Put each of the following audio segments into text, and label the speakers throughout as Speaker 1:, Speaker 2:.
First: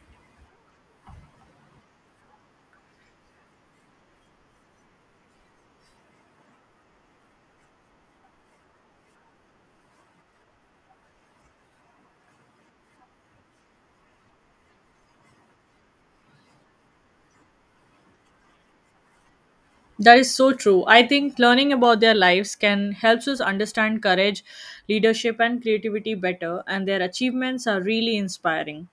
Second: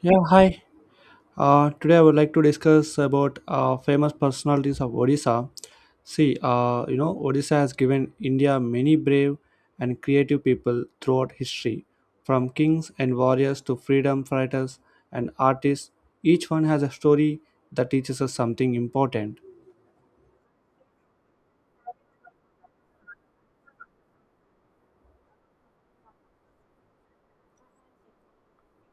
Speaker 1: Yeah, hi. Today I would like to discuss about famous personalities of Odisha. See, you know, Odisha has given India many brave and creative people throughout history. From kings and warriors to freedom fighters and artists, each one has a story that teaches us something important.
Speaker 2: That is so true. I think learning about their lives can helps us understand courage, leadership and creativity better and their achievements are really inspiring.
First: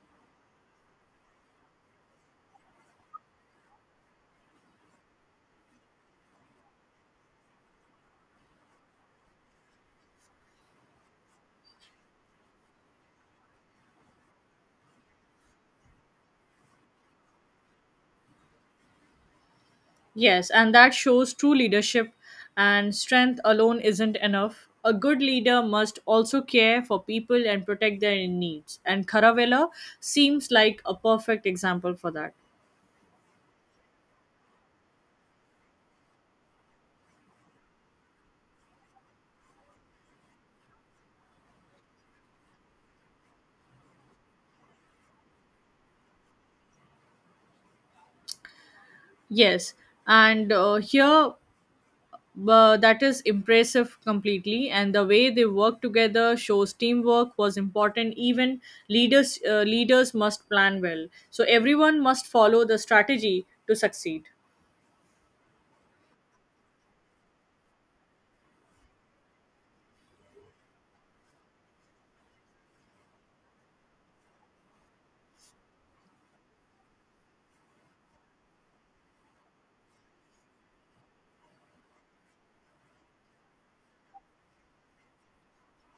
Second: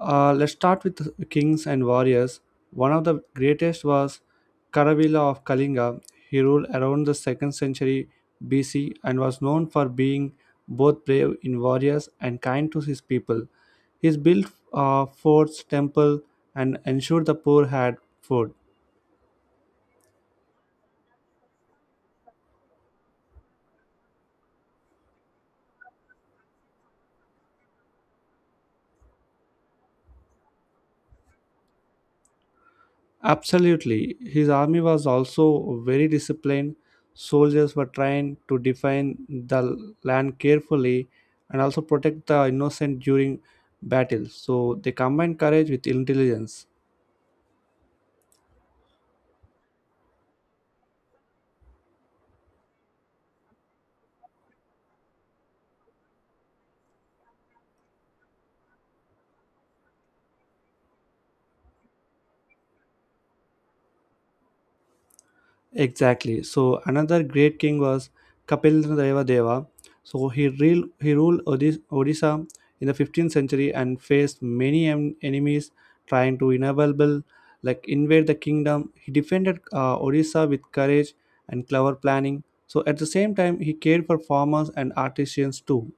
Speaker 1: Let's start with kings and warriors. One of the greatest was Karavila of Kalinga. He ruled around the 2nd century BC and was known for being both brave in warriors and kind to his people. He built forts, temple, and ensured the poor had food.
Speaker 2: Yes, and that shows true leadership and strength alone isn't enough. A good leader must also care for people and protect their needs. And Caravella seems like a perfect example for that.
Speaker 1: Absolutely. His army was also very disciplined. Soldiers were trained to defend the land carefully and also protect the innocent during battles. So they combined courage with intelligence.
Speaker 2: Yes, and here but that is impressive completely and the way they work together shows teamwork was important even leaders leaders must plan well so everyone must follow the strategy to succeed.
Speaker 1: Exactly. So another great king was Kapilendra Deva. So he ruled Odisha in the 15th century and faced many enemies trying to inevitable like invade the kingdom. He defended Odisha with courage and clever planning. So at the same time, he cared for farmers and artisans too.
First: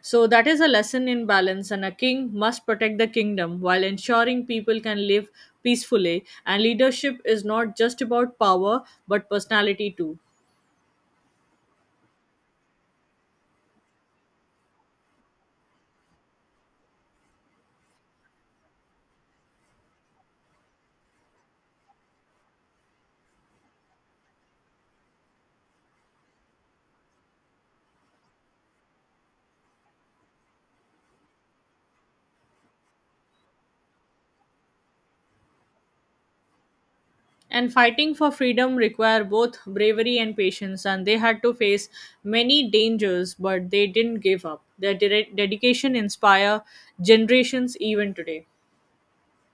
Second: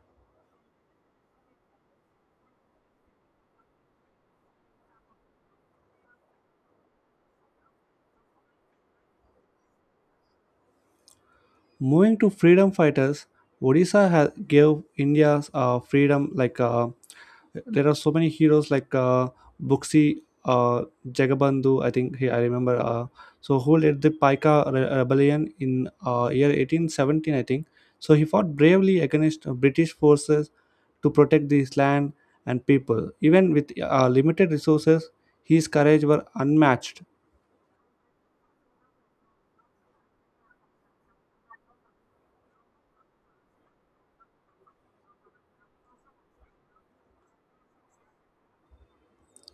Speaker 2: So that is a lesson in balance and a king must protect the kingdom while ensuring people can live peacefully and leadership is not just about power but personality too.
Speaker 1: Moving to freedom fighters, Odisha gave India's freedom like. There are so many heroes like Buxi, Jagabandhu. I think I remember. So who led the Paika rebellion in year 1817? I think. So he fought bravely against British forces to protect his land and people. Even with limited resources, his courage were unmatched.
Speaker 2: And fighting for freedom require both bravery and patience, and they had to face many dangers, but they didn't give up. Their dedication inspire generations even today.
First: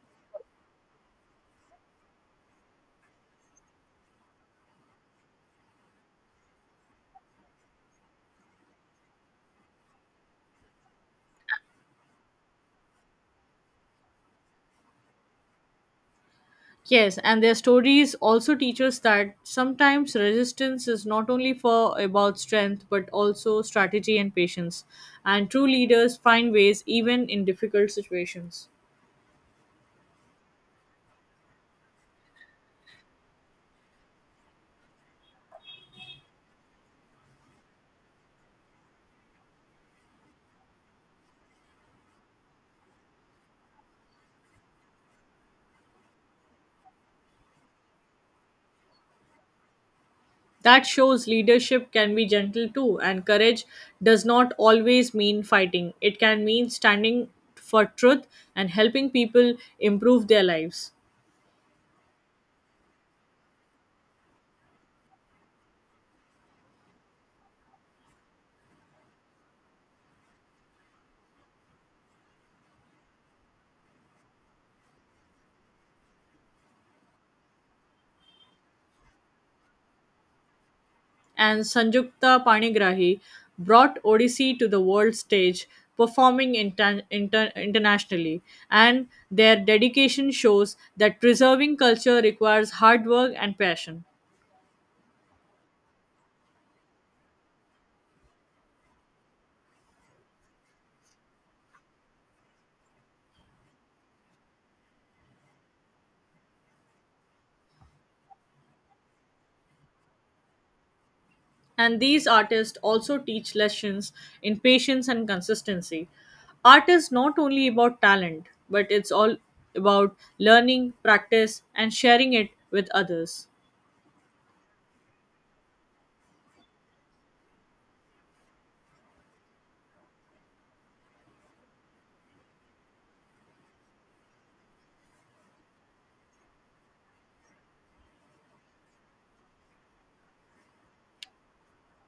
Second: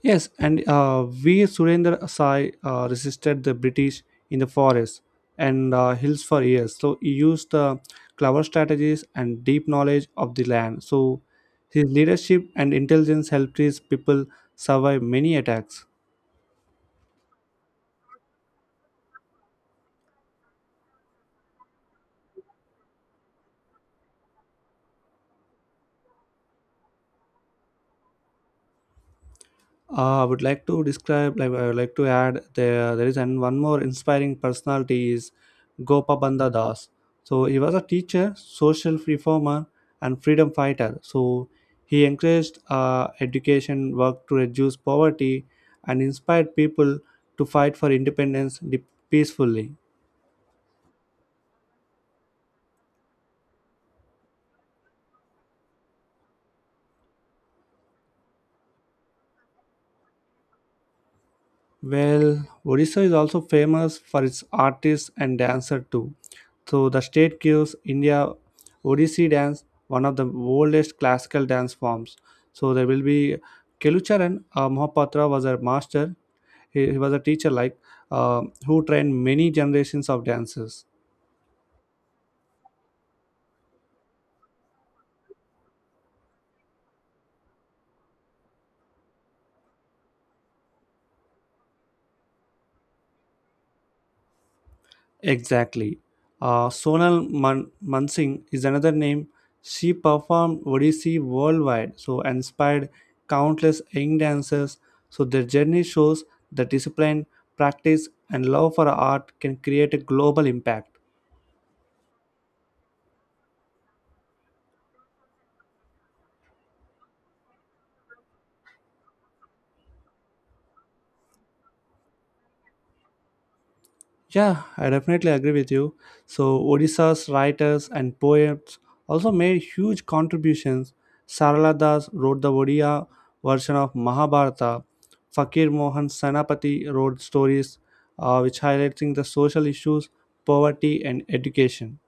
Speaker 1: Yes, and V. Surendra Sai resisted the British in the forest and hills for years. So he used clever strategies and deep knowledge of the land. So his leadership and intelligence helped his people survive many attacks.
Speaker 2: Yes, and their stories also teach us that sometimes resistance is not only for about strength but also strategy and patience. And true leaders find ways even in difficult situations.
Speaker 1: I would like to describe, like, I would like to add there is one more inspiring personality is Gopabandha Das. So he was a teacher, social reformer, and freedom fighter. So he encouraged education work to reduce poverty and inspired people to fight for independence peacefully.
Speaker 2: That shows leadership can be gentle too, and courage does not always mean fighting. It can mean standing for truth and helping people improve their lives.
Speaker 1: Well, Odisha is also famous for its artists and dancer too. So the state gives India Odissi dance, one of the oldest classical dance forms. So there will be Kelucharan Mohapatra was a master. He was a teacher like who trained many generations of dancers.
Speaker 2: And Sanjukta Panigrahi brought Odissi to the world stage, performing internationally. And their dedication shows that preserving culture requires hard work and passion.
Speaker 1: Exactly. Sonal Mansingh is another name. She performed Odissi worldwide, so inspired countless young dancers. So their journey shows the discipline, practice, and love for art can create a global impact.
Speaker 2: And these artists also teach lessons in patience and consistency. Art is not only about talent but it's all about learning practice and sharing it with others.
Speaker 1: Yeah, I definitely agree with you. So, Odisha's writers and poets also made huge contributions. Sarala Das wrote the Odia version of Mahabharata. Fakir Mohan Senapati wrote stories which highlighting the social issues, poverty, and education.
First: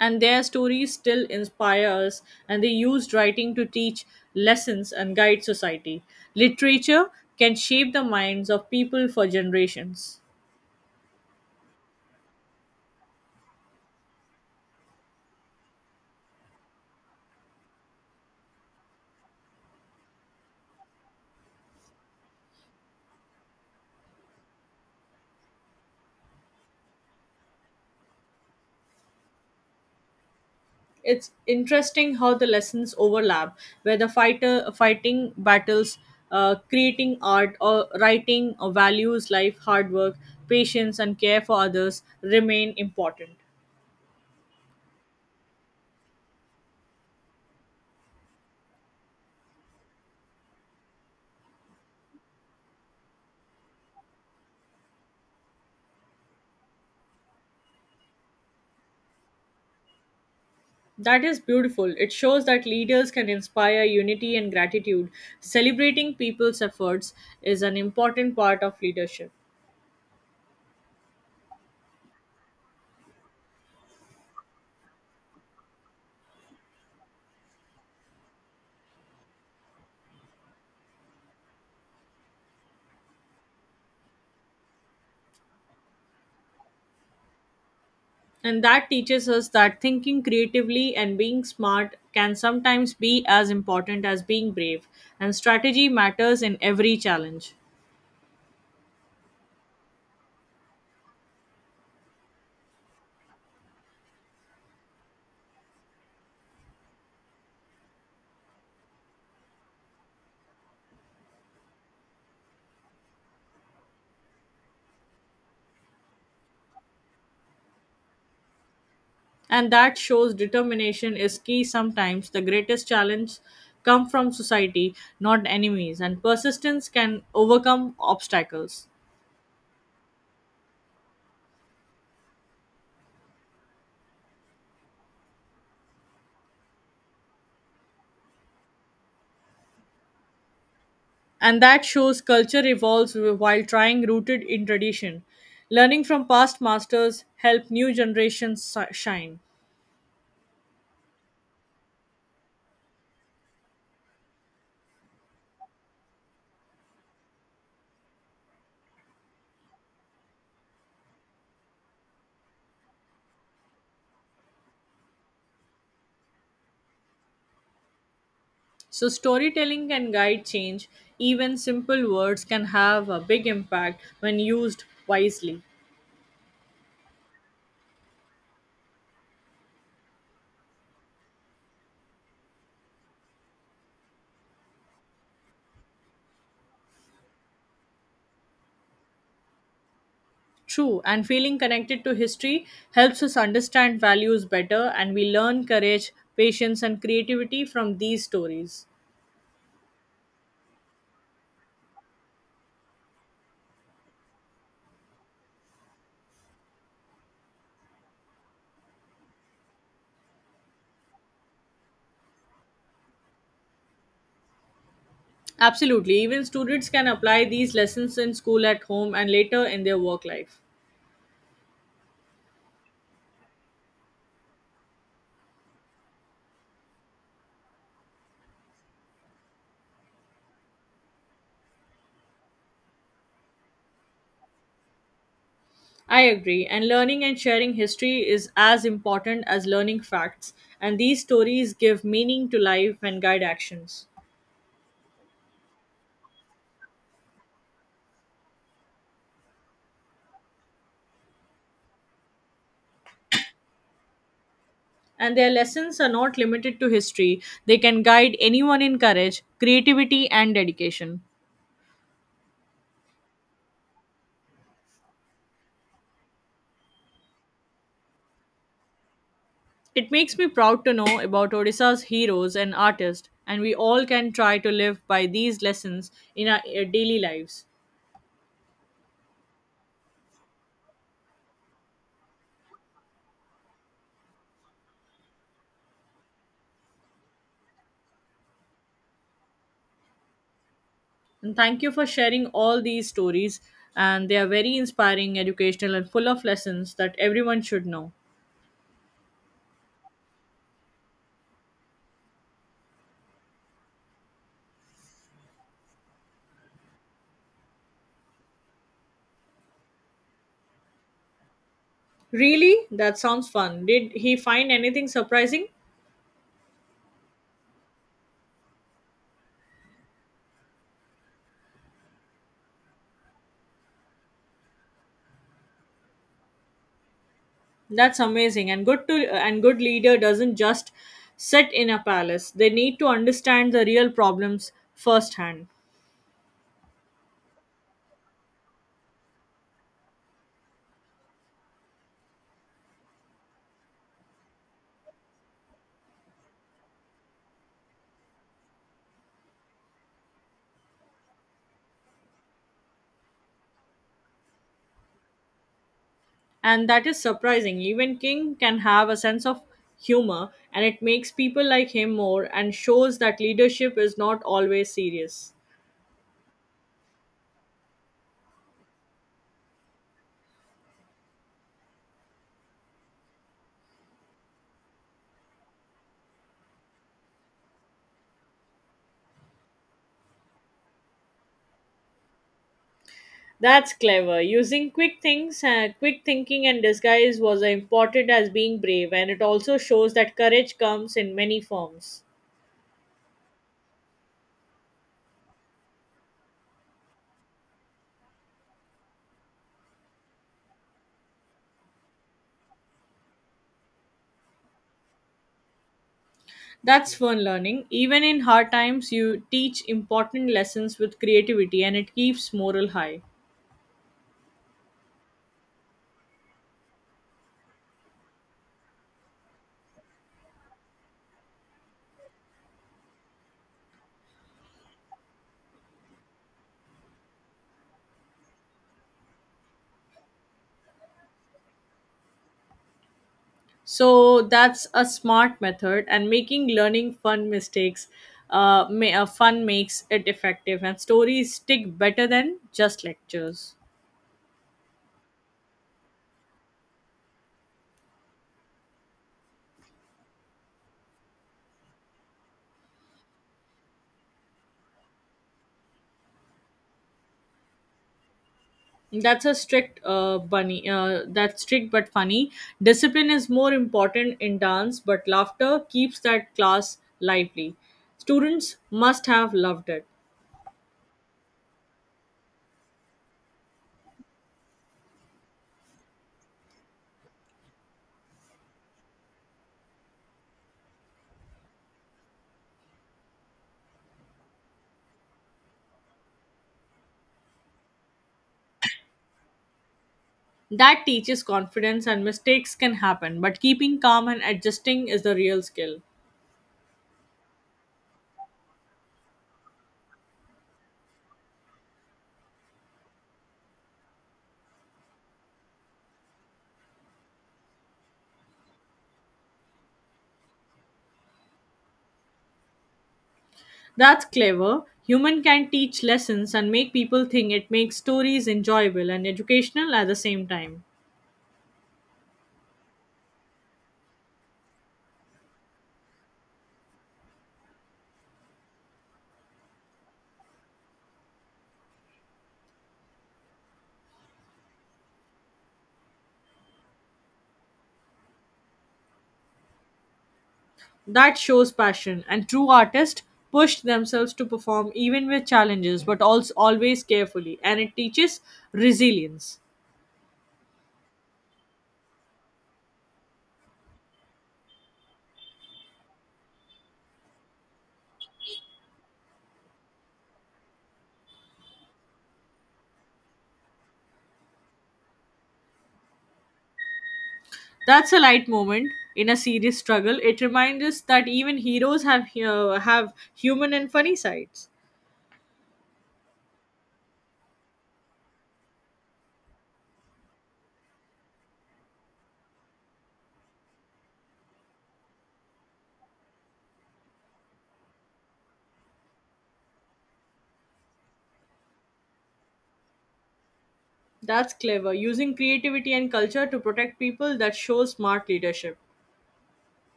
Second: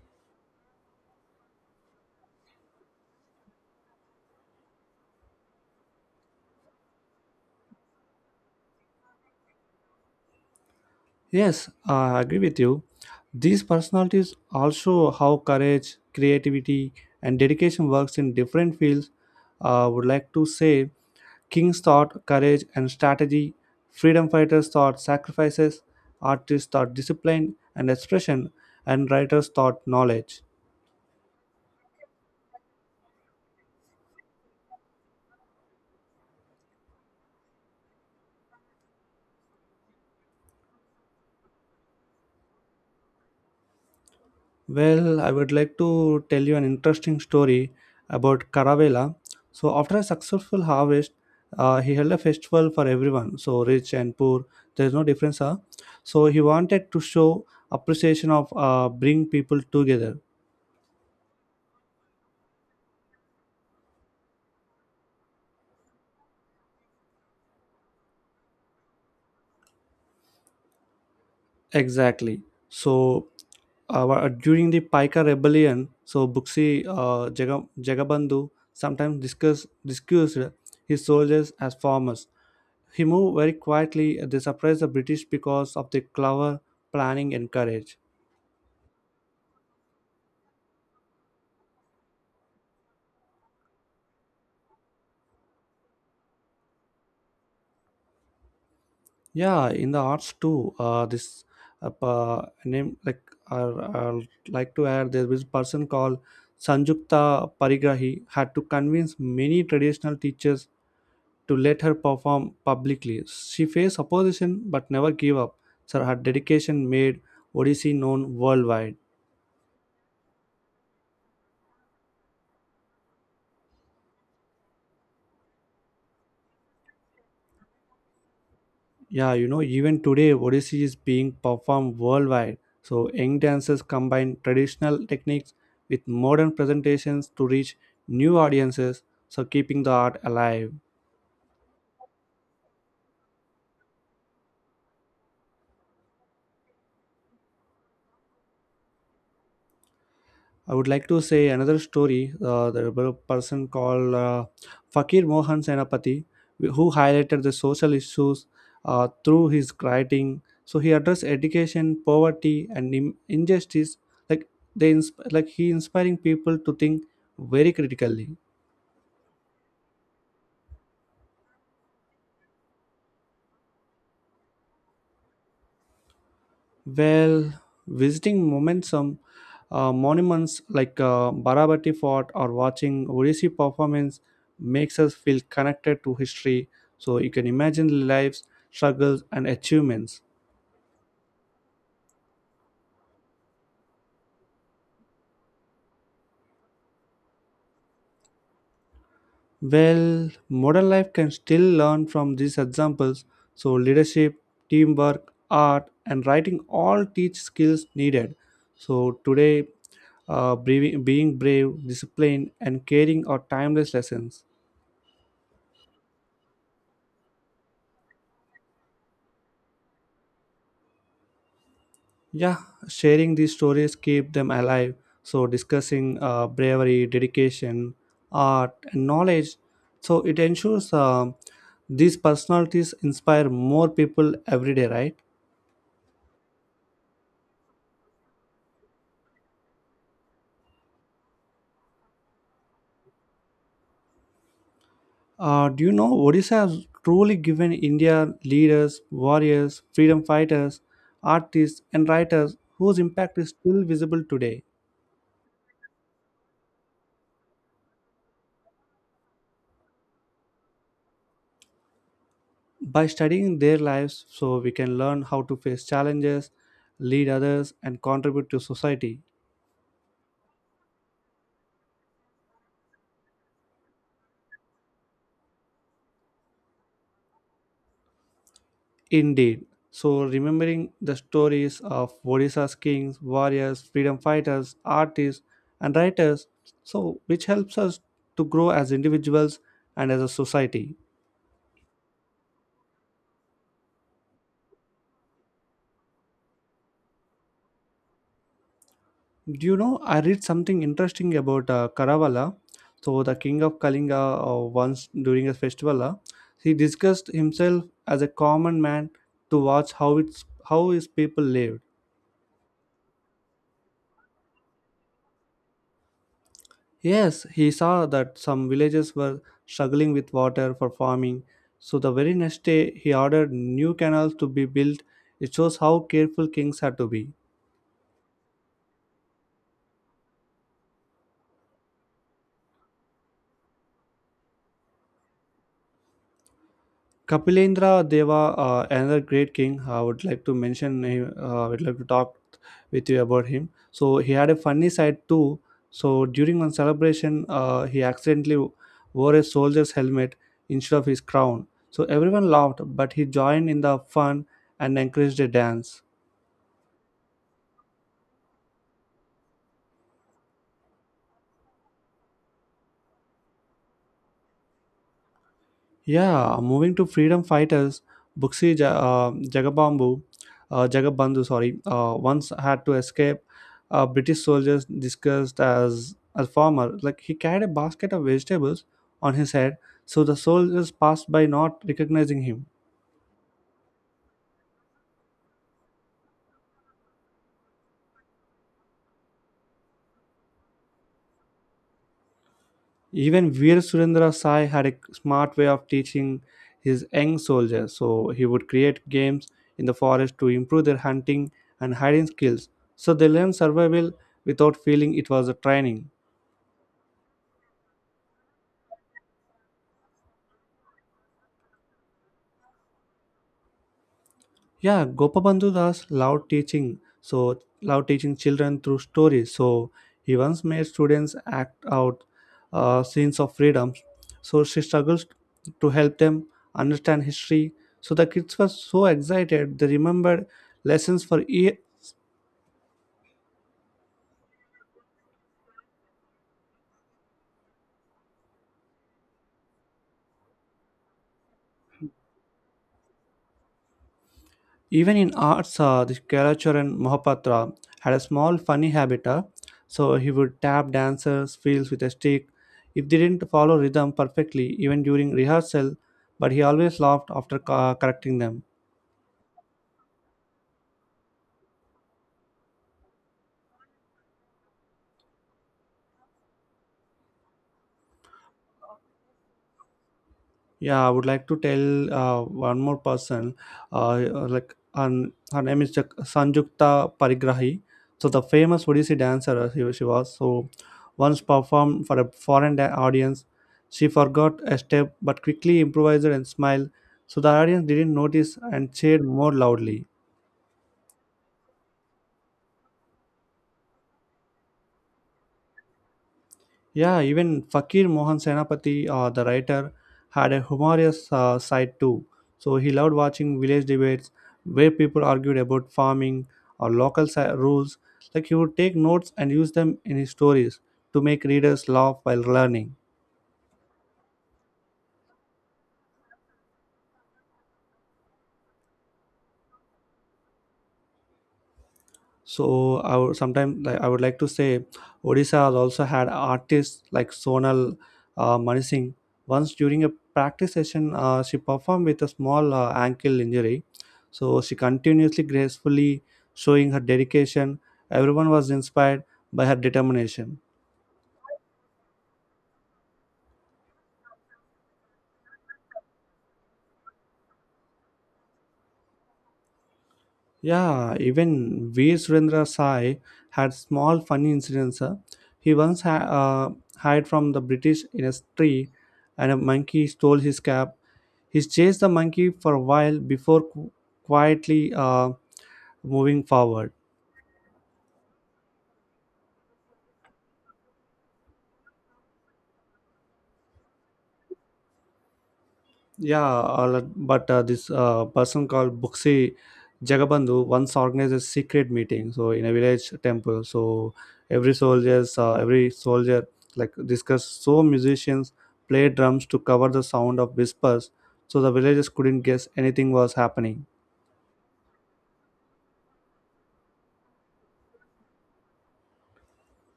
Speaker 2: And their stories still inspire us and they used writing to teach lessons and guide society. Literature can shape the minds of people for generations.
Speaker 1: Yes, I agree with you. These personalities also how courage, creativity, and dedication works in different fields. I would like to say kings thought courage and strategy, freedom fighters thought sacrifices, artists thought discipline and expression, and writers thought knowledge.
Speaker 2: It's interesting how the lessons overlap where the fighter fighting battles, creating art or writing or values life, hard work, patience and care for others remain important.
Speaker 1: Well, I would like to tell you an interesting story about Caravela. So, after a successful harvest, he held a festival for everyone, so rich and poor, there's no difference. Huh? So, he wanted to show appreciation of bring people together.
Speaker 2: That is beautiful. It shows that leaders can inspire unity and gratitude. Celebrating people's efforts is an important part of leadership.
Speaker 1: Exactly. So, during the Paika rebellion, so Buxi Jagabandhu sometimes discussed his soldiers as farmers. He moved very quietly. They surprised the British because of their clever planning and courage.
Speaker 2: And that teaches us that thinking creatively and being smart can sometimes be as important as being brave, and strategy matters in every challenge.
Speaker 1: Yeah, in the arts too. This pa- name like I'd like to add there was a person called Sanjukta Parigrahi had to convince many traditional teachers to let her perform publicly. She faced opposition but never gave up. So her dedication made Odissi known worldwide.
Speaker 2: And that shows determination is key sometimes. The greatest challenge come from society, not enemies, and persistence can overcome obstacles.
Speaker 1: Yeah, you know, even today Odissi is being performed worldwide. So young dancers combine traditional techniques with modern presentations to reach new audiences, so keeping the art alive.
Speaker 2: And that shows culture evolves while trying rooted in tradition. Learning from past masters help new generations shine.
Speaker 1: I would like to say another story. There was a person called Fakir Mohan Senapati who highlighted the social issues through his writing. So he addressed education, poverty, and injustice. Like like he inspiring people to think very critically.
Speaker 2: So, storytelling can guide change. Even simple words can have a big impact when used wisely.
Speaker 1: Well, visiting momentum monuments like Barabati Fort or watching Odissi performance makes us feel connected to history. So you can imagine lives, struggles, and achievements.
Speaker 2: True, and feeling connected to history helps us understand values better, and we learn courage, patience, and creativity from these stories.
Speaker 1: Well, modern life can still learn from these examples. So leadership, teamwork, art, and writing all teach skills needed. So today, being brave, disciplined, and caring are timeless lessons.
Speaker 2: Absolutely, even students can apply these lessons in school, at home, and later in their work life.
Speaker 1: Yeah, sharing these stories keep them alive. So discussing bravery, dedication, art, and knowledge. So it ensures these personalities inspire more people every day, right?
Speaker 2: I agree, and learning and sharing history is as important as learning facts, and these stories give meaning to life and guide actions.
Speaker 1: Do you know Odisha has truly given India leaders, warriors, freedom fighters, artists, and writers whose impact is still visible today?
Speaker 2: And their lessons are not limited to history. They can guide anyone in courage, creativity, and dedication.
Speaker 1: By studying their lives, so we can learn how to face challenges, lead others, and contribute to society.
Speaker 2: It makes me proud to know about Odisha's heroes and artists, and we all can try to live by these lessons in our daily lives.
Speaker 1: Indeed. So, remembering the stories of Odisha's kings, warriors, freedom fighters, artists, and writers, so which helps us to grow as individuals and as a society.
Speaker 2: And thank you for sharing all these stories, and they are very inspiring, educational, and full of lessons that everyone should know.
Speaker 1: Do you know? I read something interesting about Karavala. So, the king of Kalinga, once during a festival, he discussed himself as a common man to watch how his people lived.
Speaker 2: Really? That sounds fun. Did he find anything surprising?
Speaker 1: Yes, he saw that some villages were struggling with water for farming. So the very next day, he ordered new canals to be built. It shows how careful kings had to be.
Speaker 2: That's amazing. And good leader doesn't just sit in a palace. They need to understand the real problems firsthand.
Speaker 1: Kapilendra Deva, another great king, I would like to mention. I would like to talk with you about him. So he had a funny side too. So during one celebration, he accidentally wore a soldier's helmet instead of his crown. So everyone laughed, but he joined in the fun and encouraged a dance.
Speaker 2: And that is surprising. Even king can have a sense of humor and it makes people like him more and shows that leadership is not always serious.
Speaker 1: Yeah, moving to freedom fighters, Buxi Ja- uh, Jagabambu, Jagabandhu, sorry, once had to escape British soldiers disguised as a farmer. Like he carried a basket of vegetables on his head, so the soldiers passed by not recognizing him.
Speaker 2: That's clever. Using quick thinking and disguise was important as being brave and it also shows that courage comes in many forms.
Speaker 1: Even Veer Surendra Sai had a smart way of teaching his young soldiers. So he would create games in the forest to improve their hunting and hiding skills. So they learned survival without feeling it was a training.
Speaker 2: That's fun learning. Even in hard times, you teach important lessons with creativity and it keeps morale high.
Speaker 1: Yeah, Gopabandhu Das loved teaching, so loved teaching children through stories. So he once made students act out scenes of freedom. So she struggles to help them understand history. So the kids were so excited; they remembered lessons for ye.
Speaker 2: So that's a smart method, and making learning fun mistakes, may fun makes it effective, and stories stick better than just lectures.
Speaker 1: Even in arts, the Kalacharan Mohapatra had a small funny habit. So he would tap dancers' fields with a stick if they didn't follow rhythm perfectly, even during rehearsal, but he always laughed after correcting them.
Speaker 2: That's a strict bunny. That's strict but funny. Discipline is more important in dance, but laughter keeps that class lively. Students must have loved it.
Speaker 1: Yeah, I would like to tell one more person, like and her name is Sanjukta Parigrahi. So the famous Odissi dancer she was. So once performed for a foreign audience, she forgot a step but quickly improvised and smiled. So the audience didn't notice and cheered more loudly.
Speaker 2: That teaches confidence and mistakes can happen, but keeping calm and adjusting is the real skill.
Speaker 1: Yeah, even Fakir Mohan Senapati, the writer, had a humorous side too. So he loved watching village debates where people argued about farming or local rules. Like he would take notes and use them in his stories to make readers laugh while learning.
Speaker 2: That's clever. Human can teach lessons and make people think it makes stories enjoyable and educational at the same time.
Speaker 1: So I would sometimes like, I would like to say Odisha has also had artists like Sonal Manisingh. Once during a practice session, she performed with a small ankle injury. So she continuously gracefully showing her dedication. Everyone was inspired by her determination.
Speaker 2: That shows passion, and true artists push themselves to perform even with challenges, but also always carefully, and it teaches resilience.
Speaker 1: Yeah, even V. Surendra Sai had small funny incidents. He once hid from the British in a tree, and a monkey stole his cap. He chased the monkey for a while before quietly moving forward.
Speaker 2: That's a light moment in a serious struggle. It reminds us that even heroes have human and funny sides.
Speaker 1: Yeah, all- but this person called Buksi Jagabandhu once organized a secret meeting. So in a village temple, so every soldier like discussed. So musicians played drums to cover the sound of whispers, so the villagers couldn't guess anything was happening.
Speaker 2: That's clever. Using creativity and culture to protect people that shows smart leadership.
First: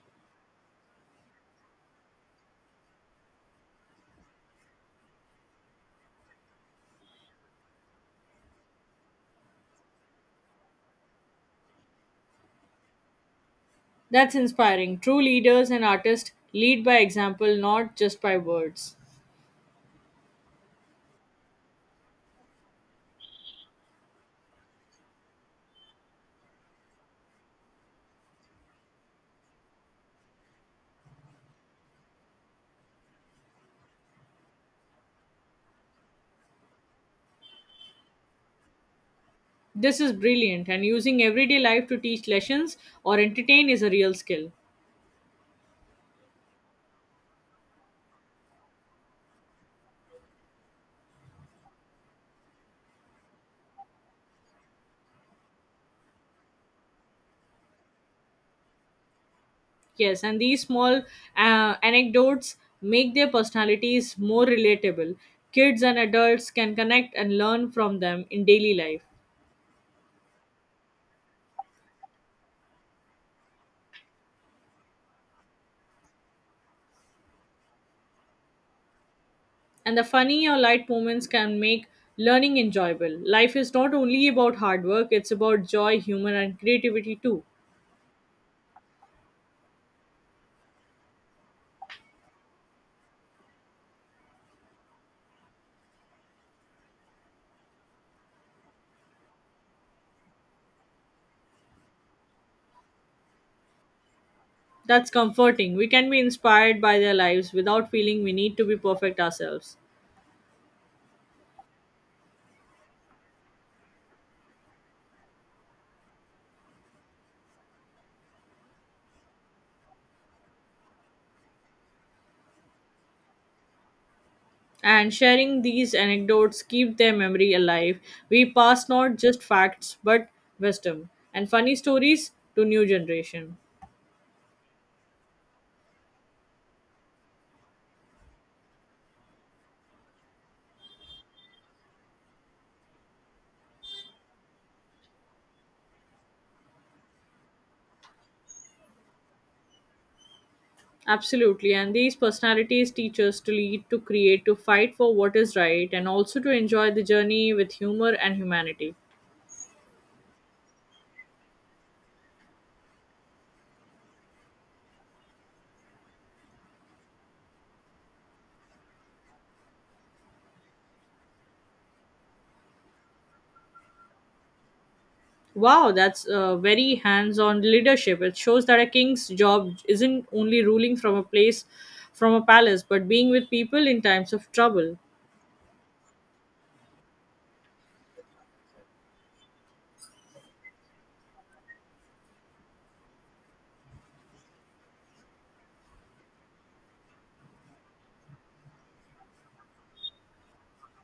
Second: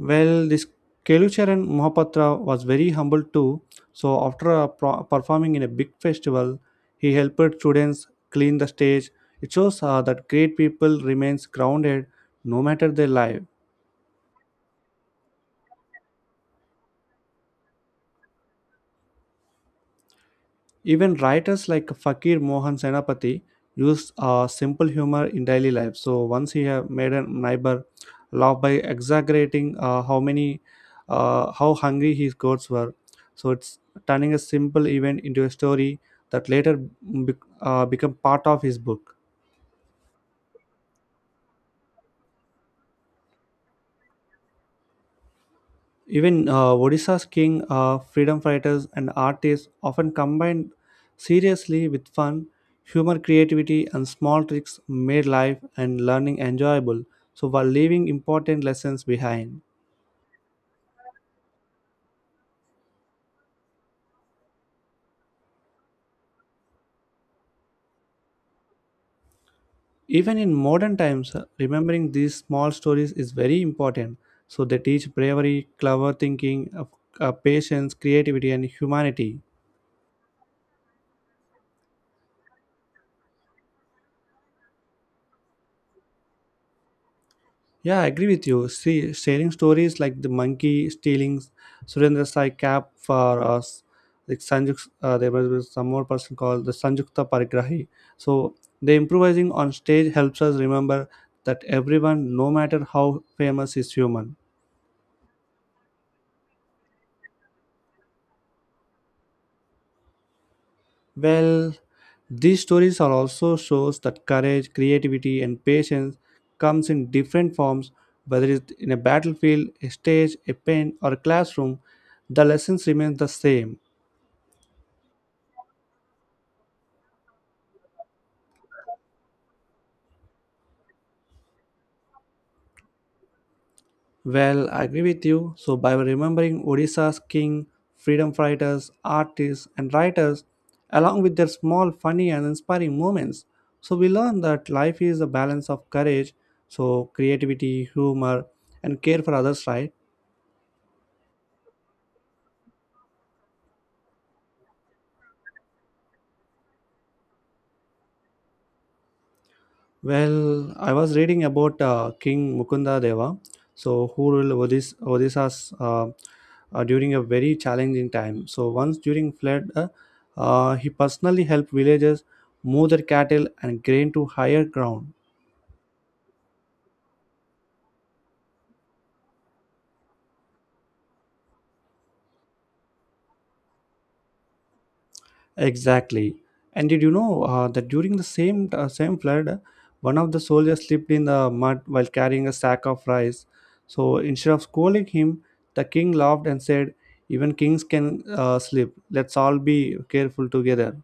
Speaker 1: Well, this Kelucharan Mohapatra was very humble too. So, after a performing in a big festival, he helped students clean the stage. It shows that great people remains grounded no matter their life.
Speaker 2: That's inspiring. True leaders and artists lead by example, not just by words.
Speaker 1: Even writers like Fakir Mohan Senapati used simple humor in daily life. So once he had made a neighbor laugh by exaggerating how hungry his goats were. So it's turning a simple event into a story that later be- become part of his book.
Speaker 2: This is brilliant, and using everyday life to teach lessons or entertain is a real skill.
Speaker 1: Even Odisha's king, freedom fighters, and artists often combined seriously with fun, humor, creativity, and small tricks made life and learning enjoyable, so while leaving important lessons behind.
Speaker 2: Yes, and these small anecdotes make their personalities more relatable. Kids and adults can connect and learn from them in daily life.
Speaker 1: Even in modern times, remembering these small stories is very important. So they teach bravery, clever thinking, patience, creativity, and humanity.
Speaker 2: And the funny or light moments can make learning enjoyable. Life is not only about hard work, it's about joy, humor, and creativity too.
Speaker 1: Yeah, I agree with you. See, sharing stories like the monkey stealing Surendra Sai cap for us, like there was some more person called the Sanjukta Parigrahi. So the improvising on stage helps us remember that everyone, no matter how famous, is human.
Speaker 2: That's comforting. We can be inspired by their lives without feeling we need to be perfect ourselves.
Speaker 1: Well, these stories are also shows that courage, creativity, and patience comes in different forms, whether it's in a battlefield, a stage, a pen, or a classroom. The lessons remain the same.
Speaker 2: And sharing these anecdotes keep their memory alive. We pass not just facts but wisdom and funny stories to new generation.
Speaker 1: Well, I agree with you. By remembering Odisha's king, freedom fighters, artists, and writers, along with their small, funny, and inspiring moments, we learn that life is a balance of courage, creativity, humor, and care for others, right?
Speaker 2: Absolutely. And these personalities teach us to lead, to create, to fight for what is right, and also to enjoy the journey with humor and humanity.
Speaker 1: Well, I was reading about King Mukunda Deva, who ruled Odisha's during a very challenging time. So once during flood, he personally helped villagers move their cattle and grain to higher ground.
Speaker 2: Wow, that's very hands on leadership. It shows that a king's job isn't only ruling from a place, from a palace, but being with people in times of trouble.
Speaker 1: Exactly. And did you know that during the same flood, one of the soldiers slipped in the mud while carrying a sack of rice. So instead of scolding him, the king laughed and said, "Even kings can slip. Let's all be careful together."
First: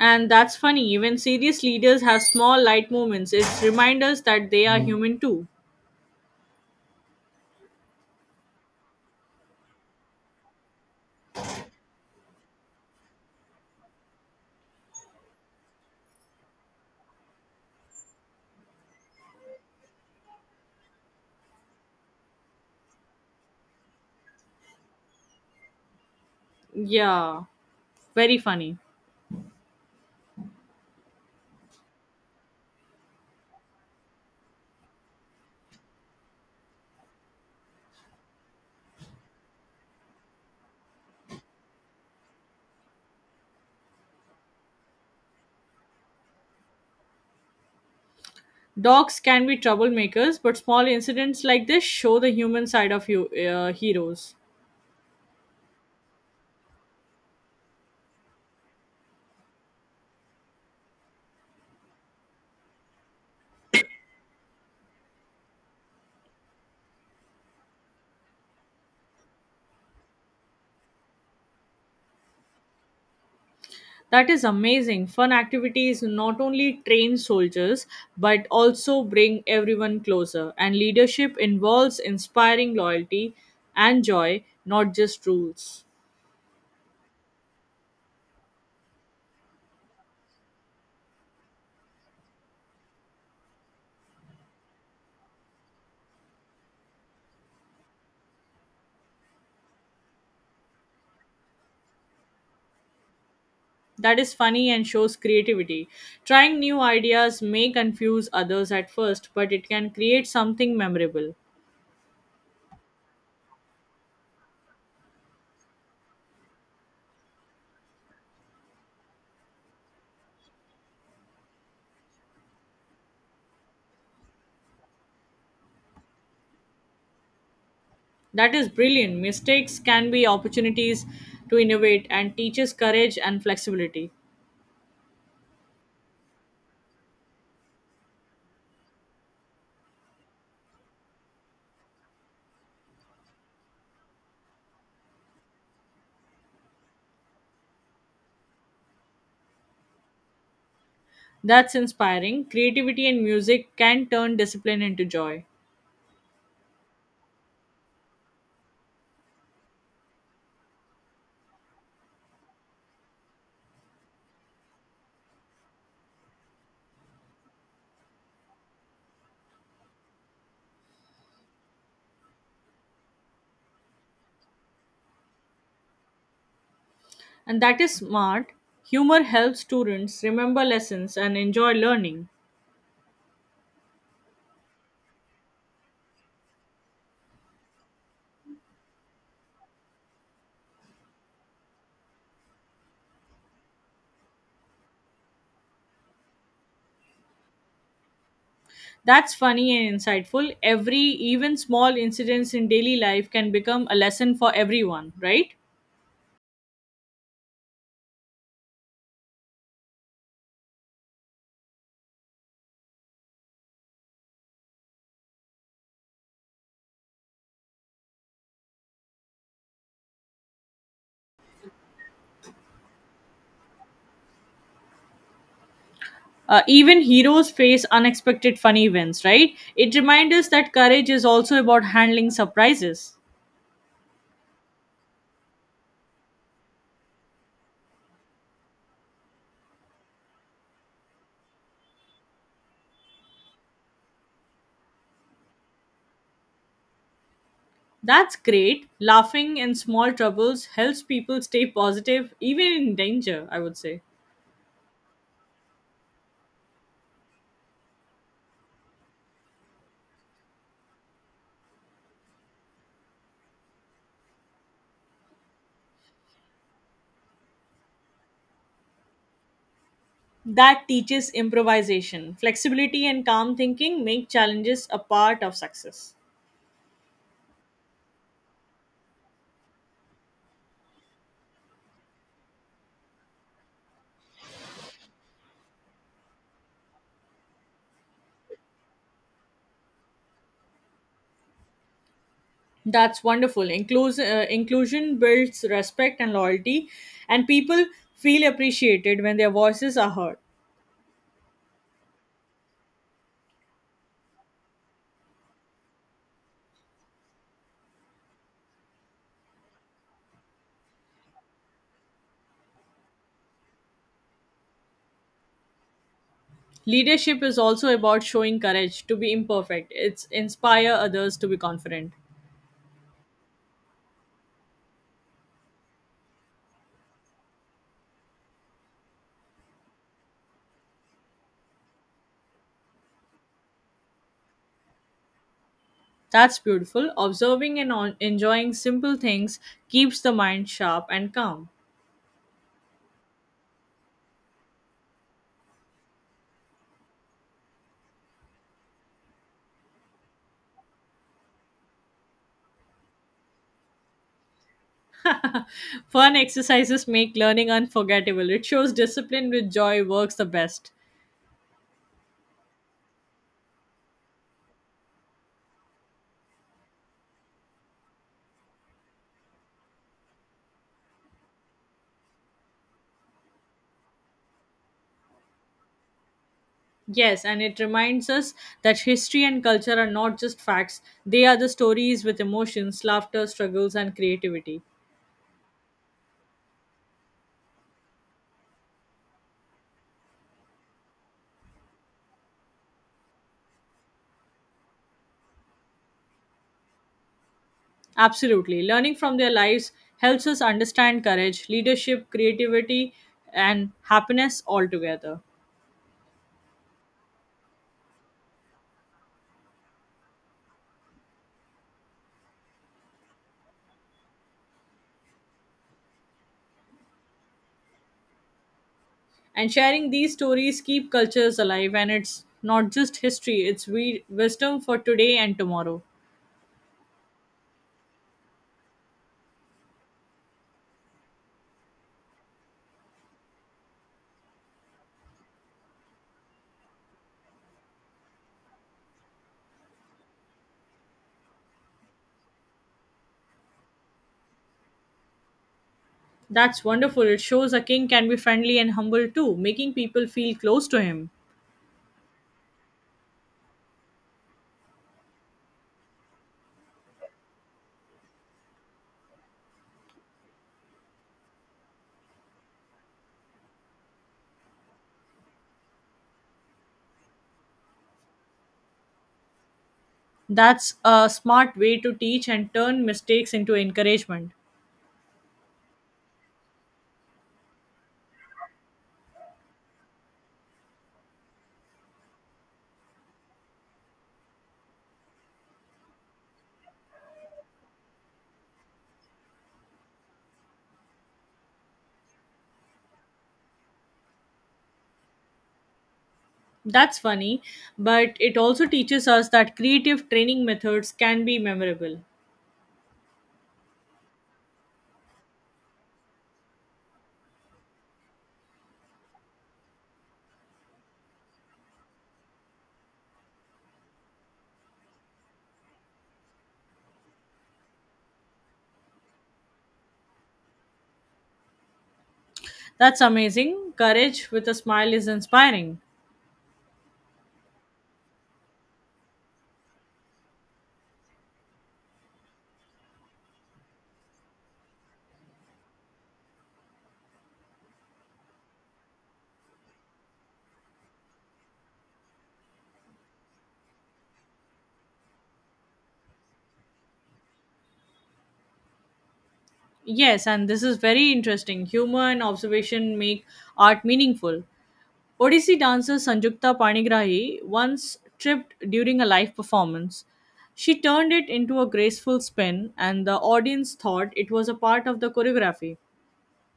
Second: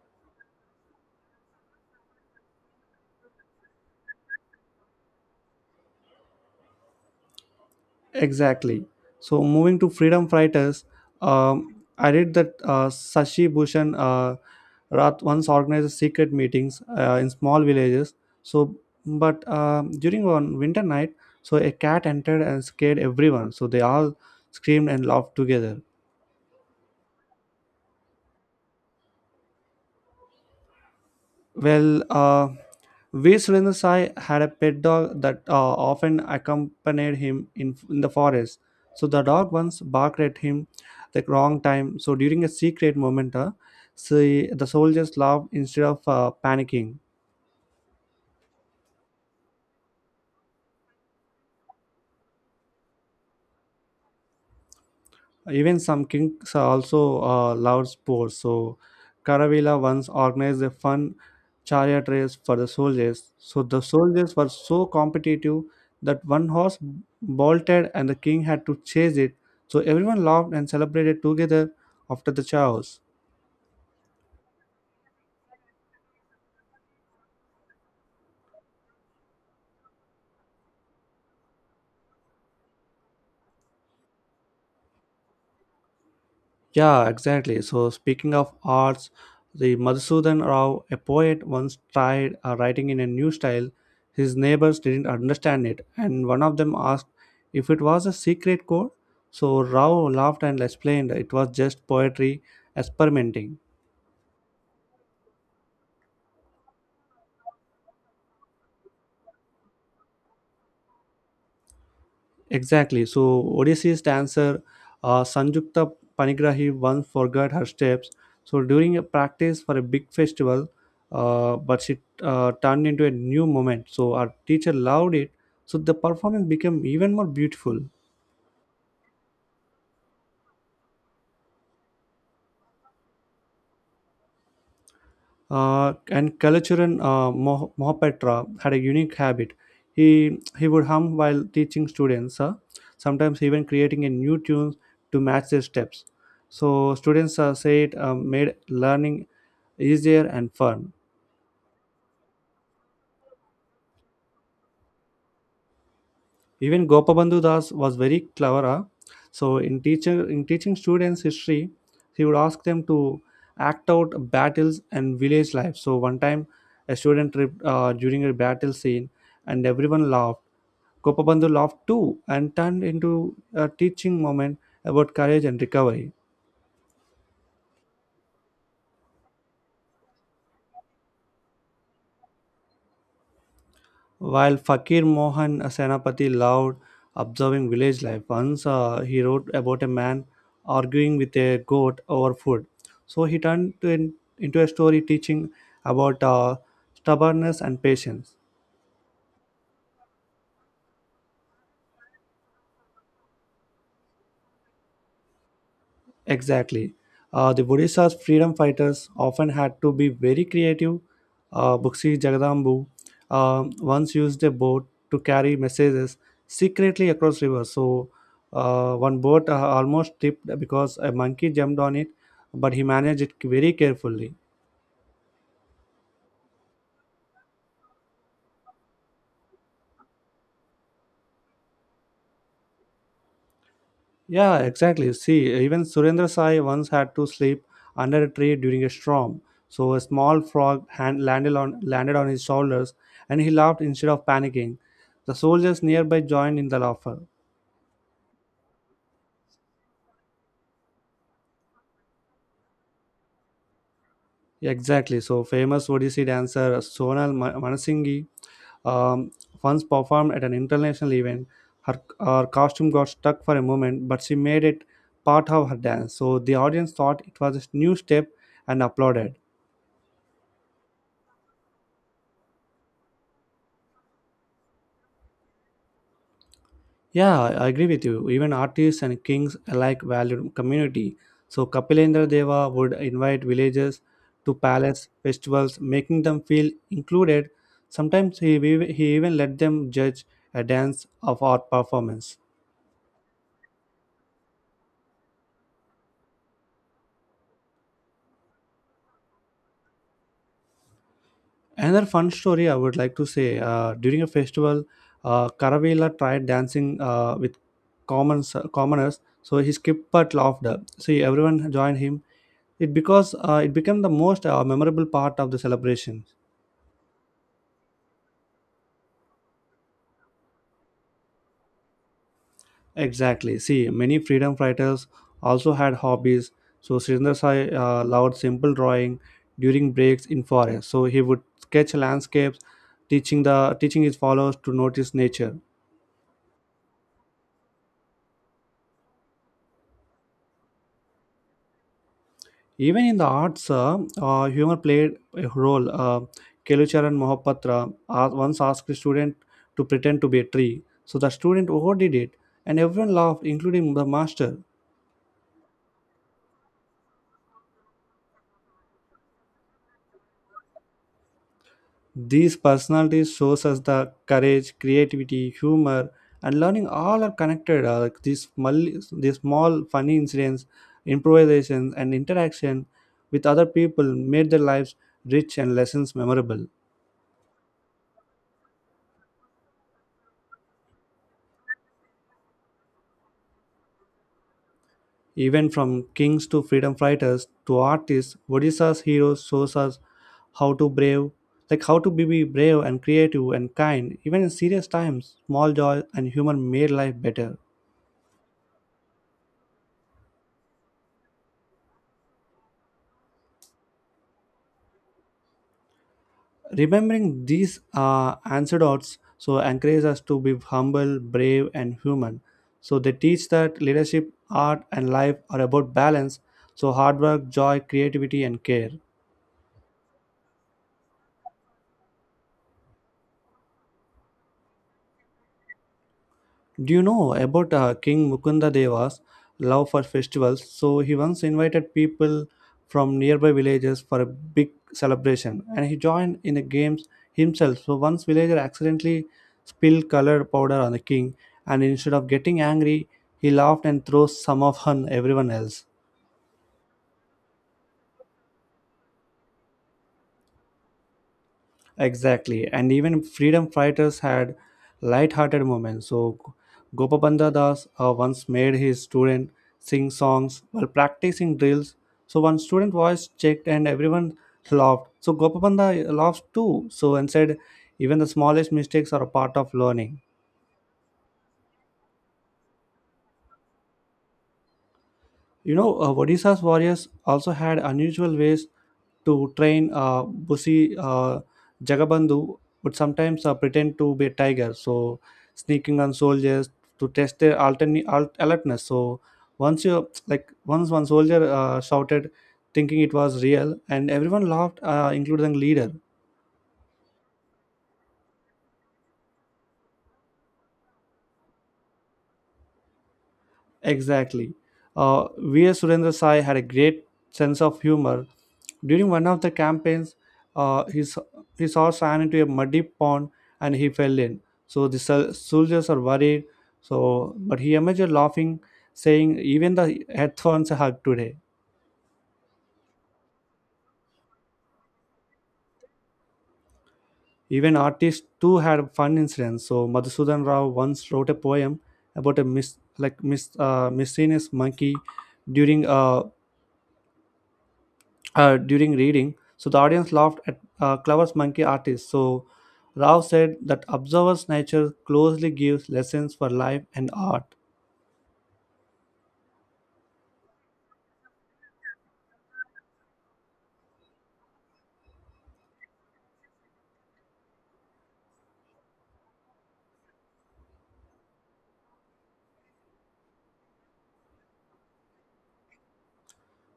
Speaker 2: And that's funny. Even serious leaders have small, light moments. It's reminders that they are human too.
Speaker 1: Exactly. So moving to freedom fighters, I read that Sashi Bhushan Rath once organized secret meetings in small villages. So, but During one winter night, so a cat entered and scared everyone. So they all screamed and laughed together.
Speaker 2: Yeah, very funny.
Speaker 1: Well, uh, V. Surendasai had a pet dog that often accompanied him in the forest. So the dog once barked at him the wrong time. So during a secret moment, see, the soldiers laughed instead of panicking.
Speaker 2: Dogs can be troublemakers, but small incidents like this show the human side of heroes.
Speaker 1: Even some kings also love sports. So Karavila once organized a fun chariot race for the soldiers. So the soldiers were so competitive that one horse bolted and the king had to chase it. So everyone laughed and celebrated together after the chaos.
Speaker 2: That is amazing. Fun activities not only train soldiers but also bring everyone closer. And leadership involves inspiring loyalty and joy, not just rules.
Speaker 1: Yeah, exactly. So, speaking of arts, the Madhusudan Rao, a poet, once tried writing in a new style. His neighbors didn't understand it, and one of them asked if it was a secret code. So Rao laughed and explained it was just poetry experimenting.
Speaker 2: That is funny and shows creativity. Trying new ideas may confuse others at first, but it can create something memorable.
Speaker 1: Exactly. So Odysseus' dancer, Sanjukta Panigrahi, once forgot her steps. So during a practice for a big festival, but she turned into a new moment. So our teacher loved it. So the performance became even more beautiful.
Speaker 2: That is brilliant. Mistakes can be opportunities to innovate and teaches courage and flexibility.
Speaker 1: And Kalachuran Mohapatra had a unique habit. He would hum while teaching students, sometimes even creating a new tune to match their steps. So students say made learning easier and fun.
Speaker 2: That's inspiring. Creativity and music can turn discipline into joy.
Speaker 1: Even Gopabandhu Das was very clever. In teaching students history, he would ask them to act out battles and village life. So one time, a student tripped during a battle scene, and everyone laughed. Gopabandhu laughed too and turned into a teaching moment about courage and recovery.
Speaker 2: And that is smart. Humor helps students remember lessons and enjoy learning.
Speaker 1: While Fakir Mohan Senapati loved observing village life, once he wrote about a man arguing with a goat over food. So he turned into a story teaching about stubbornness and patience.
Speaker 2: That's funny and insightful. Even small incidents in daily life can become a lesson for everyone, right?
Speaker 1: Exactly. The Odisha's freedom fighters often had to be very creative. Buxi Jagadambu once used a boat to carry messages secretly across rivers. One boat almost tipped because a monkey jumped on it, but he managed it very carefully.
Speaker 2: Even heroes face unexpected funny events, right? It reminds us that courage is also about handling surprises.
Speaker 1: Yeah, exactly. See, even Surendra Sai once had to sleep under a tree during a storm. So a small frog hand landed on his shoulders, and he laughed instead of panicking. The soldiers nearby joined in the laughter.
Speaker 2: That's great. Laughing in small troubles helps people stay positive even in danger, I would say.
Speaker 1: Exactly. So famous Odissi dancer Manasinghi um, once performed at an international event. Her costume got stuck for a moment, but she made it part of her dance. So the audience thought it was a new step and applauded.
Speaker 2: That teaches improvisation. Flexibility and calm thinking make challenges a part of success.
Speaker 1: Yeah, I agree with you. Even artists and kings alike valued community. So Kapilendra Deva would invite villagers to palace festivals, making them feel included. Sometimes he even let them judge a dance of art performance.
Speaker 2: That's wonderful. Inclusion builds respect and loyalty, and people feel appreciated when their voices are heard.
Speaker 1: Another fun story I would like to say during a festival, Karavela tried dancing with commoners, so he skipped but laughed. See, everyone joined him. It became the most memorable part of the celebration.
Speaker 2: Leadership is also about showing courage to be imperfect. It's inspire others to be confident.
Speaker 1: Exactly. See, many freedom fighters also had hobbies. So Srindarsai loved simple drawing during breaks in forest. So he would sketch landscapes, teaching his followers to notice nature.
Speaker 2: That's beautiful. Observing and enjoying simple things keeps the mind sharp and calm.
Speaker 1: Even in the arts, humor played a role. Kelucharan Mohapatra once asked a student to pretend to be a tree. So the student overdid it, and everyone laughed, including the master.
Speaker 2: Fun exercises make learning unforgettable. It shows discipline with joy works the best.
Speaker 1: These personalities shows us the courage, creativity, humor, and learning all are connected. Like these small funny incidents, improvisations, and interaction with other people made their lives rich and lessons memorable.
Speaker 2: Yes, and it reminds us that history and culture are not just facts, they are the stories with emotions, laughter, struggles, and creativity.
Speaker 1: Even from kings to freedom fighters to artists, Odisha's heroes shows us how to brave, like how to be brave and creative and kind. Even in serious times, small joy and humor made life better.
Speaker 2: Absolutely. Learning from their lives helps us understand courage, leadership, creativity, and happiness altogether.
Speaker 1: Remembering these anecdotes so encourages us to be humble, brave, and human. So they teach that leadership, art, and life are about balance. So hard work, joy, creativity, and care.
Speaker 2: And sharing these stories keep cultures alive and it's not just history, it's wisdom for today and tomorrow.
Speaker 1: Do you know about King Mukunda Deva's love for festivals? So he once invited people from nearby villages for a big celebration and he joined in the games himself. So once villager accidentally spilled colored powder on the king and instead of getting angry, he laughed and threw some of on everyone else.
Speaker 2: That's wonderful. It shows a king can be friendly and humble too, making people feel close to him.
Speaker 1: Exactly. And even freedom fighters had light-hearted moments. So Gopabandha Das once made his student sing songs while practicing drills. So one student voice checked and everyone laughed. So Gopabandha laughed too. So and said, even the smallest mistakes are a part of learning.
Speaker 2: That's a smart way to teach and turn mistakes into encouragement.
Speaker 1: You know, Odisha's warriors also had unusual ways to train. Busi Jagabandhu would sometimes pretend to be a tiger, so sneaking on soldiers to test their alertness. So once you like once one soldier shouted, thinking it was real, and everyone laughed, including the leader.
Speaker 2: That's funny but it also teaches us that creative training methods can be memorable.
Speaker 1: Exactly. V.S. Surendra Sai had a great sense of humor. During one of the campaigns, uh, he, saw, he saw sand into a muddy pond and he fell in. So the soldiers are worried. But he emerged laughing, saying, "Even the headphones hug today."
Speaker 2: That's amazing, courage with a smile is inspiring.
Speaker 1: Even artists too had fun incidents. So Madhusudan Rao once wrote a poem about a miscellaneous monkey during a during reading. So the audience laughed at Clover's monkey artist. So Rao said that observer's nature closely gives lessons for life and art.
Speaker 2: Yes, and this is very interesting. Humor and observation make art meaningful. Odissi dancer Sanjukta Panigrahi once tripped during a live performance. She turned it into a graceful spin, and the audience thought it was a part of the choreography.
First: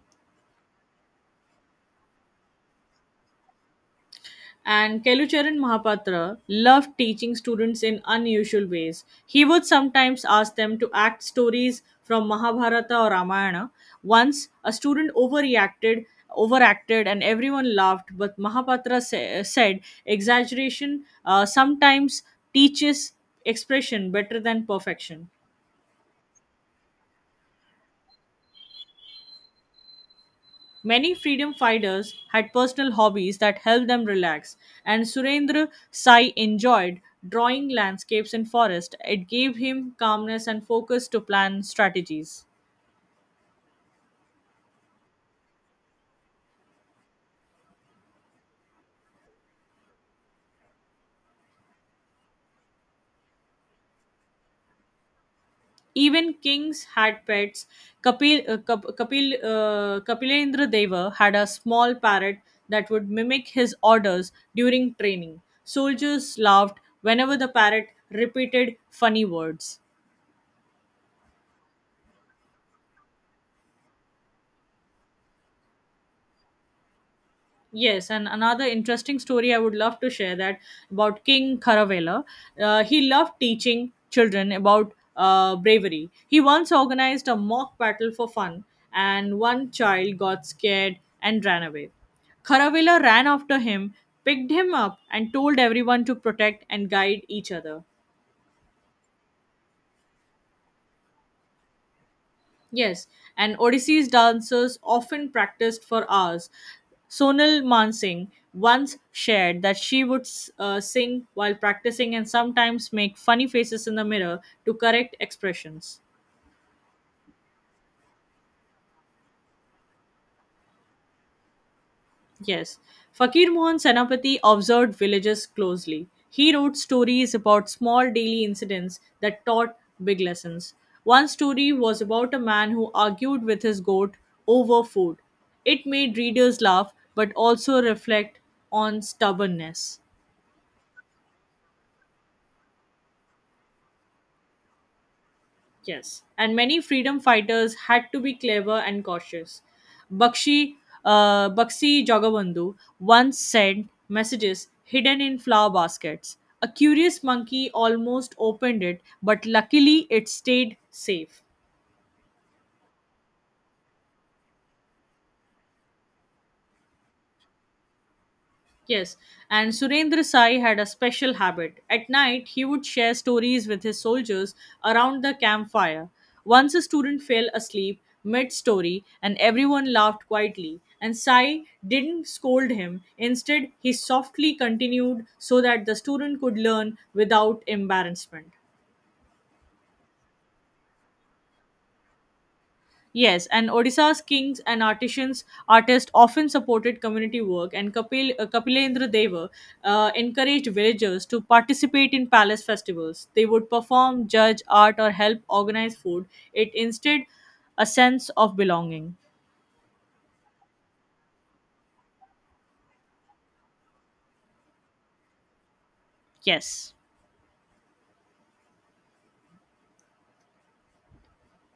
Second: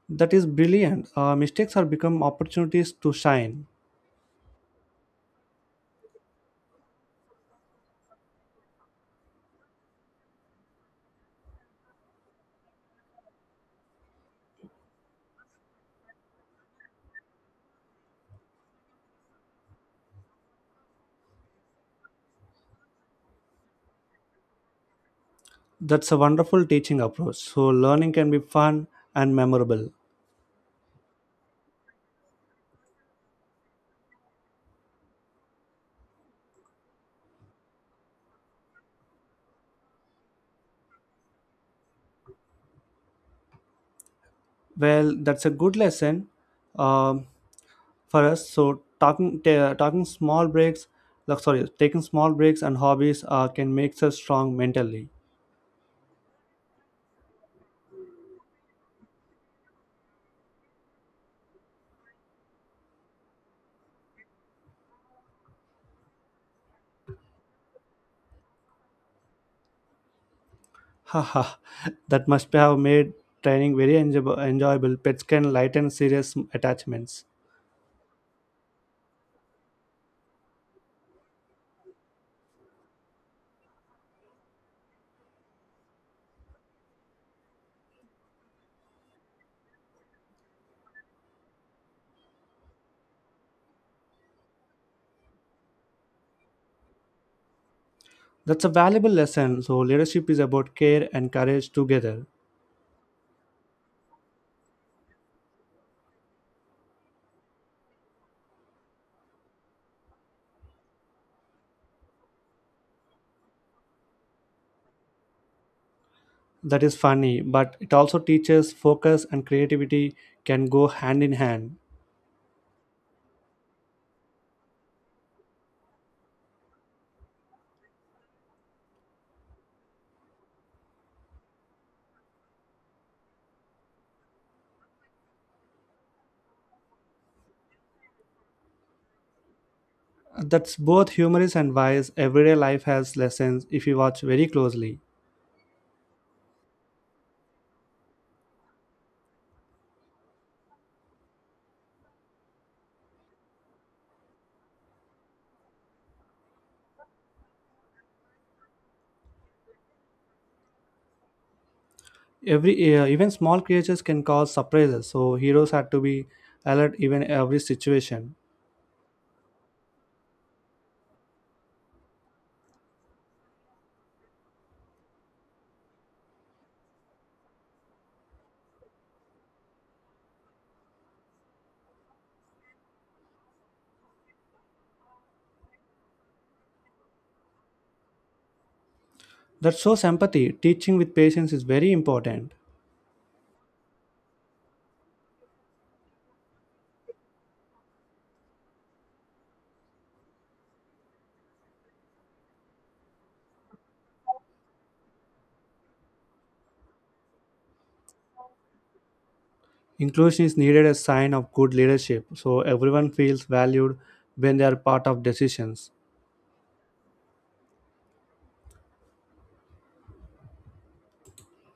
Speaker 1: That is brilliant. Mistakes are become opportunities to shine.
Speaker 2: And Kelucharan Mahapatra loved teaching students in unusual ways. He would sometimes ask them to act stories from Mahabharata or Ramayana. Once, a student overacted, and everyone laughed, but Mahapatra said exaggeration sometimes teaches expression better than perfection.
Speaker 1: That's a wonderful teaching approach. So learning can be fun and memorable.
Speaker 2: Many freedom fighters had personal hobbies that helped them relax, and Surendra Sai enjoyed drawing landscapes and forests. It gave him calmness and focus to plan strategies.
Speaker 1: Well, that's a good lesson um, for us. So talking ta- talking small breaks, like, sorry, taking small breaks and hobbies can make us strong mentally.
Speaker 2: Even kings had pets. Kapilendra Deva had a small parrot that would mimic his orders during training. Soldiers laughed whenever the parrot repeated funny words.
Speaker 1: Haha, that must have made training very enjoyable. Pets can lighten serious attachments.
Speaker 2: Yes, and another interesting story I would love to share that about King Karavela. He loved teaching children about bravery. He once organized a mock battle for fun, and one child got scared and ran away. Karavela ran after him, picked him up, and told everyone to protect and guide each other.
Speaker 1: That's a valuable lesson. So leadership is about care and courage together.
Speaker 2: Yes, and Odissee's dancers often practiced for hours. Sonal Mansingh once shared that she would sing while practicing and sometimes make funny faces in the mirror to correct expressions.
Speaker 1: That is funny, but it also teaches focus and creativity can go hand in hand.
Speaker 2: Yes. Fakir Mohan Senapati observed villages closely. He wrote stories about small daily incidents that taught big lessons. One story was about a man who argued with his goat over food. It made readers laugh but also reflect on stubbornness.
Speaker 1: That's both humorous and wise. Everyday life has lessons if you watch very closely.
Speaker 2: Yes, and many freedom fighters had to be clever and cautious. Bakshi, Bakshi Jagabandhu once sent messages hidden in flower baskets. A curious monkey almost opened it, but luckily it stayed safe.
Speaker 1: Every even small creatures can cause surprises, so heroes had to be alert even every situation.
Speaker 2: Yes, and Surendra Sai had a special habit. At night, he would share stories with his soldiers around the campfire. Once a student fell asleep mid story, and everyone laughed quietly. And Sai didn't scold him, instead, he softly continued so that the student could learn without embarrassment.
Speaker 1: That shows empathy. Teaching with patience is very important.
Speaker 2: Yes, and Odisha's artists often supported community work, and Kapilendra Deva encouraged villagers to participate in palace festivals. They would perform, judge art, or help organize food. It instead a sense of belonging.
Speaker 1: Inclusion is needed as sign of good leadership, so everyone feels valued when they are part of decisions.
Speaker 2: Yes.